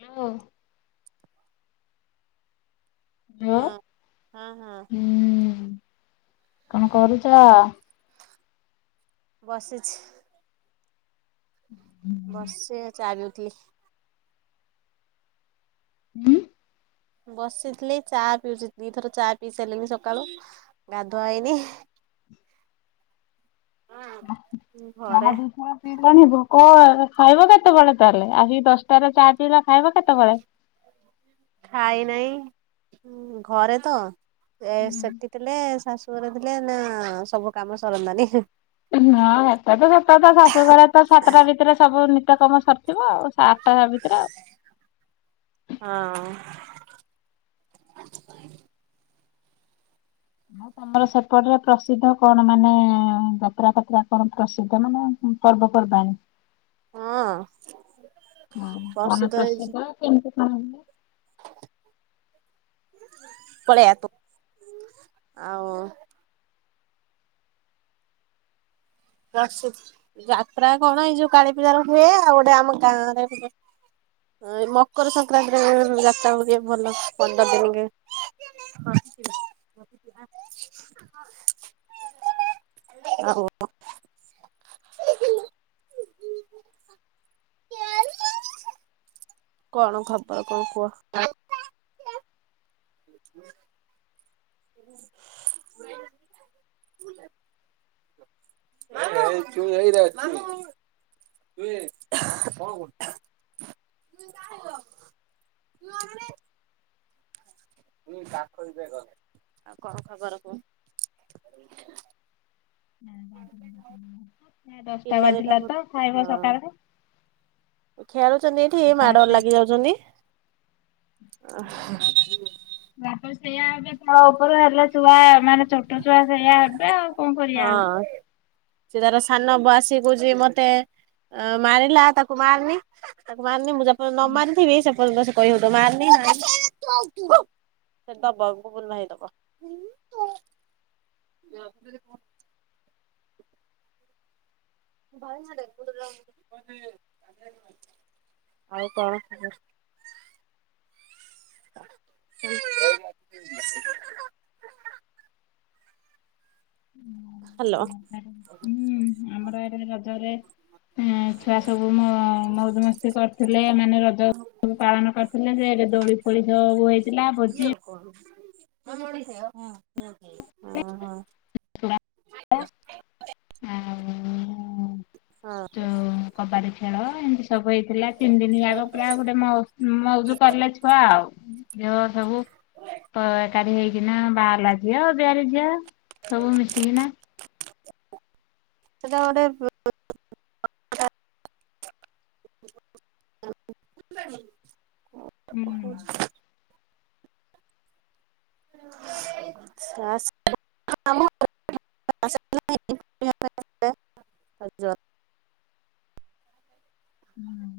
Hello. Hello ହଁ ହଁ ହଁ [inaudible] ହୁଁ। କଣ କରୁଛ? ବସିଛି। [inaudible] ବର୍ଷେ ଚାଲୁଥିଲି ହୁଁ। ବସିଥିଲି ଚା ପିଉଥିଲି ଦୁଇଥର ଚା ପିଇ ସାରିଲିନି ସକାଳୁ ଗାଧୁଆ ହେଇନି। [inaudible] ଘରେ ଚାହା ଦୁଇଥର ପିଇ କଣିବ କଣ ଖାଇବ କେତେବେଳେ ତାହେଲେ ଆସିକି ଦଶଟାରେ ଚାହା ପିଇଲ ଖାଇବ କେତେ ବେଳେ। ଖାଇ ନାହିଁ ଘରେ ତ। ଏ ହୁଁ। ସେଠି ଥିଲେ ଶାଶୁ ଶାଶୁଘରେ ଥିଲେ ନା ସବୁ କାମ ସରନ୍ତାନି। ହଁ ସେଟା ତ ସତ କଥା ଶାଶୁଘରେ ତ ସାତଟା ଭିତରେ ସବୁ କାମ ସରିଥିବ ଆଉ। ଆଠ ଟା ଭିତରେ ଆଉ। ହଁ [inaudible] ଆଉ ତମର ସେପଟରେ ପ୍ରସିଦ୍ଧ କଣ ମାନେ ଯାତ୍ରା ଫାତ୍ରା କଣ ପ୍ରସିଦ୍ଧ ମାନେ ପର୍ବପର୍ବାଣୀ। ହଁ। ହଁ କଣ ବସିତ ହେଇଛି ପ୍ରସିଦ୍ଧ କେମିତି। ହଁ। ପଳେଇଆ ତୁ ଆଉ ପ୍ରସି ଯାତ୍ରା କଣ ଏଇ ଯୋଉ କାଳୀ ପୂଜା ର ହୁଏ ଆଉ ଗୋଟେ ଆମ ଗାଁରେ ମକର ସଂକ୍ରାନ୍ତିରେ ଗୋଟେ [inaudible] କଣ ଖବର କଣ କୁହ? ହୁଁ [inaudible] [inaudible] [inaudible] କିଏ କଣ କରୁଚୁ? ଆଉ କଣ ଖବର କୁହ ଦଶଟା ପିଲା ଦିଟା ବାଜିଲା ହଁ ତ ଖାଇବା ସକାଳରେ ଖେଳୁଚନ୍ତି ଏଠି ମାଡଗୋଲ ଲାଗିଯାଉଚନ୍ତି ଅହ ୟାପରେ ସେଇଆ ହେବେ ତ ଉପରେ ହେଲେ ଛୁଆ ମାନେ ଛୋଟ ଛୁଆ ସେଇଆ ହେବେ ଆଉ କଣ କରିବା ଆଉ ହଁ ସେ ତାର ସାନ ବା ଆସିକି କହୁଚି ମତେ ମାରିଲା ତାକୁ ମାରନି ତାକୁ ମାରନି ମୁଁ ଯା ମୁଁ ନ ମାରିଥିବି ସେପର୍ଯ୍ୟନ୍ତ ସେ [unintelligible] [inaudible] ଆଉ କଣ ଖବର ହୁଁ ଆମର ଇଆଡ଼େ ରଜରେ ଛୁଆ ସବୁ ମ ମଉଜ ମସ୍ତି କରିଥିଲେ ମାନେ ରଜ ସବୁ ପାଳନ କରିଥିଲେ ଯେ ଏବେ ଦୋଳି ଫୋଳି ସବୁ ହେଇଥିଲା ଭୋଜି ହ ନଡି ସେ ହଁ ହଁ ଅ ଆଉଁ ହଁ କବାଡ଼ି ଖେଳ ଏମିତି ସବୁ ହେଇଥିଲା ତିନି ଦିନି ଯାଗ ପୁରା ଗୋଟେ ମଉଜ ମଉଜ କଲେ ଛୁଆ ଆଉ ଝିଅ ସବୁ ଏକାଠି ହେଇକିନା ବାହାହେଲା ଝିଅ ଅବିହାରି ଝିଅ ସବୁ ମିଶିକିନା ସେଟା ଗୋଟେ ହୁଁ। [inaudible] [inaudible] ହୁଁ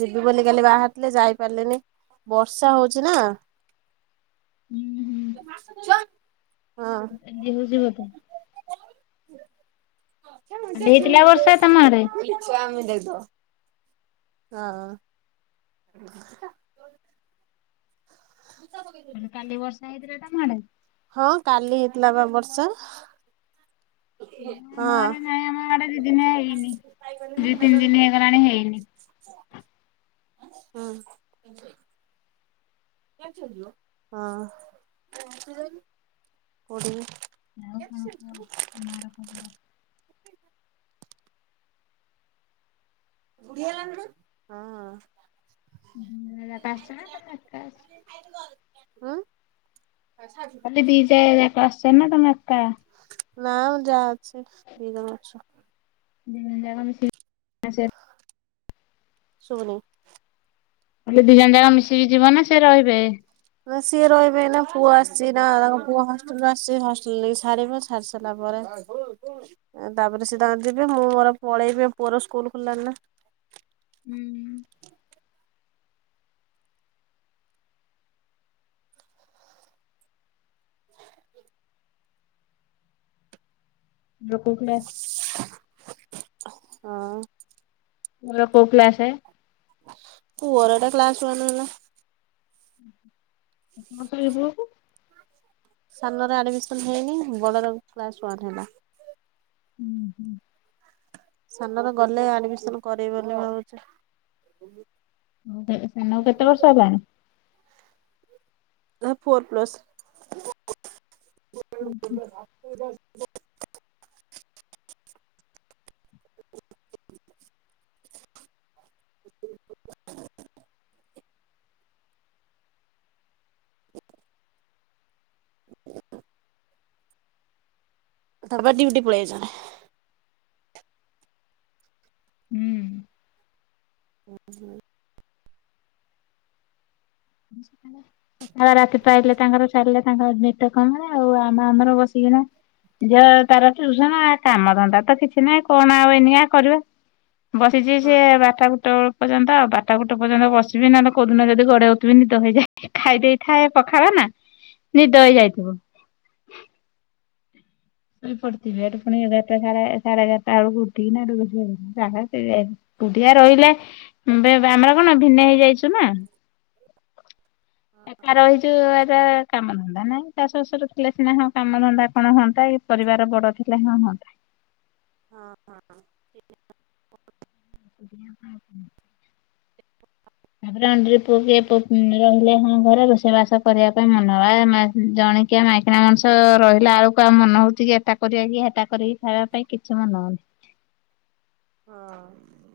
ଯିବି ବୋଲି କାଲି ବାହାରିଥିଲି ଯାଇପାରିଲିନି ବର୍ଷା ହଉଚି ନା ହୁଁ ହୁଁ ଚ ଭାଙ୍ଗି ଯାଇଚି ବଧେ [inaudible] ଆଜି ହେଇଥିଲା ବର୍ଷା ତମଆଡ଼େ? ଇଚା ଆମେ ଦେଦ ହଁ [inaudible] କୁଆଡେ ହଁ କାଲି ହେଇଥିଲା ବା ବର୍ଷା ଆମ ହଁ ଆଡେ ନାଇଁ ଆମ ଆଡେ ଦି ଦିନ ହେଇନି ଦି ତିନି ଦିନ ହେଇଗଲାଣି ହେଇନି। ହଁ ହଁ କୋଉଠିକି ଆଉ କଣ ଏ ଆରୋକ ପରା ହଁ ହତା ଆସିଛ ନା ଏକା ଆସିଛ ହଁ କ ବିଜା କ୍ ସେନ ଟଙ୍ଗ ଅକାା ନା ଯାହା ଅଛି ବିଗନ ବଷର [unintelligible] ସୁଭୁନି ହେଲେ ଦି ଜଣ ଯାକ ମିଶିକି ଯିବ ନା ସେ ରହିବେ ନା ସିଏ ରହିବେ ନା ପୁଅ ଆସିଛି ନା ତାଙ୍କ ପୁଅ ହଷ୍ଟେଲରେ ଆସିଛି ହଷ୍ଟେଲ ନେଇକ ସାରିବ ସାରି ସାରିଲା ପରେ ତାପରେ ସିଏ ତାଙ୍କ ଯିବେ ମୁଁ ମୋର ପଳେଇବି ପୁଅର ସ୍କୁଲ ଖୋଲିଲାନି ନା ହୁଁ [unintelligible] ହଁ ପୁଅର କୋଉ କ୍ଲାସସେ ପୁଅର ଟା କ୍ଲାସଓଣ୍ଣ ହେଲା [unintelligible] ସାନର ଆଡିମିସନ ହେଇନି ବଡର କ୍ଲାସ ୱନ ହେଲା ହୁଁ ହୁଁ ସାନରେ ଗଲେ ଆଡମିସନ କରେଇଵ ବୋଲି ଭାବୁଛି ସାନ କୁକେତେ ବର୍ଷ ହେଲାଣି ଆ ଫୋର ପ୍ଲସ୍ [unintelligible] [inaudible] [inaudible] ବାବା ଡିଉଟି ପଳେଇଛନ। ହିଁ। [inaudible] ସକାଳେ ରାତି ପାଇଲେ ତାଙ୍କର ଚା ବସିଛି ସେ ବାରଟା ଗୁଟେ ବେଳ ପର୍ଯ୍ୟନ୍ତ ଆଉ। ବାରଟା ଗୁଟେ ପର୍ଯ୍ୟନ୍ତ ବସିବି ନହେଲେ କେଉଦିନ ଯଦ ଗଡେଇ ତମେ ନିଦ ହେଇଯାଇ ଖାଇ ଦେଇେଇଥାଏ ପଖାଳ ନା ନିଦ ହେଇଯାଇଥିବ। ଶୋଇ ପଡିଥିବେ ପୁଣି ଏଗାରଟା ସା ସାଢେ ଏଗାରଟା ବେଳକୁ ଉଠିକିନା ଏକୁଟିଆ ରହିଲେ ଆମର କଣ ଭିନେ ହେଇଯାଇଛୁ ନା। ଏକା ରହିଛୁ ଏଟା କାମ ଧନ୍ଦା ନାହିଁ ଶାଶୁ ଶଶୁର ଥିଲେ ସିନା ହଁ କାମ ଧନ୍ଦା କଣ ହୁଅନ୍ତା, ପରିବାର ବଡ ଥିଲେ ହଁ ହୁଅନ୍ତା। ହଁ ହଁ। [unintelligible] ତାପରେ ଅଣ୍ଡିରେ ପୁଅ କି ରହିଲେ ହଁ ଘରେ ରୋଷେଇବାସ କରିବା ପାଇଁ ମନେ ହବ, ଜଣିକିଆ ମାଇକିଣା ମଣିଷ ରହିଲା ଆଳକୁ ଆଉ ମନେ ହଉଛି କି ଏା ଟା କରିବା କି ସେଟା କରିକି ଖାଇବା ପାଇଁ କିଛି ମନ ହଉନି। ହଁ।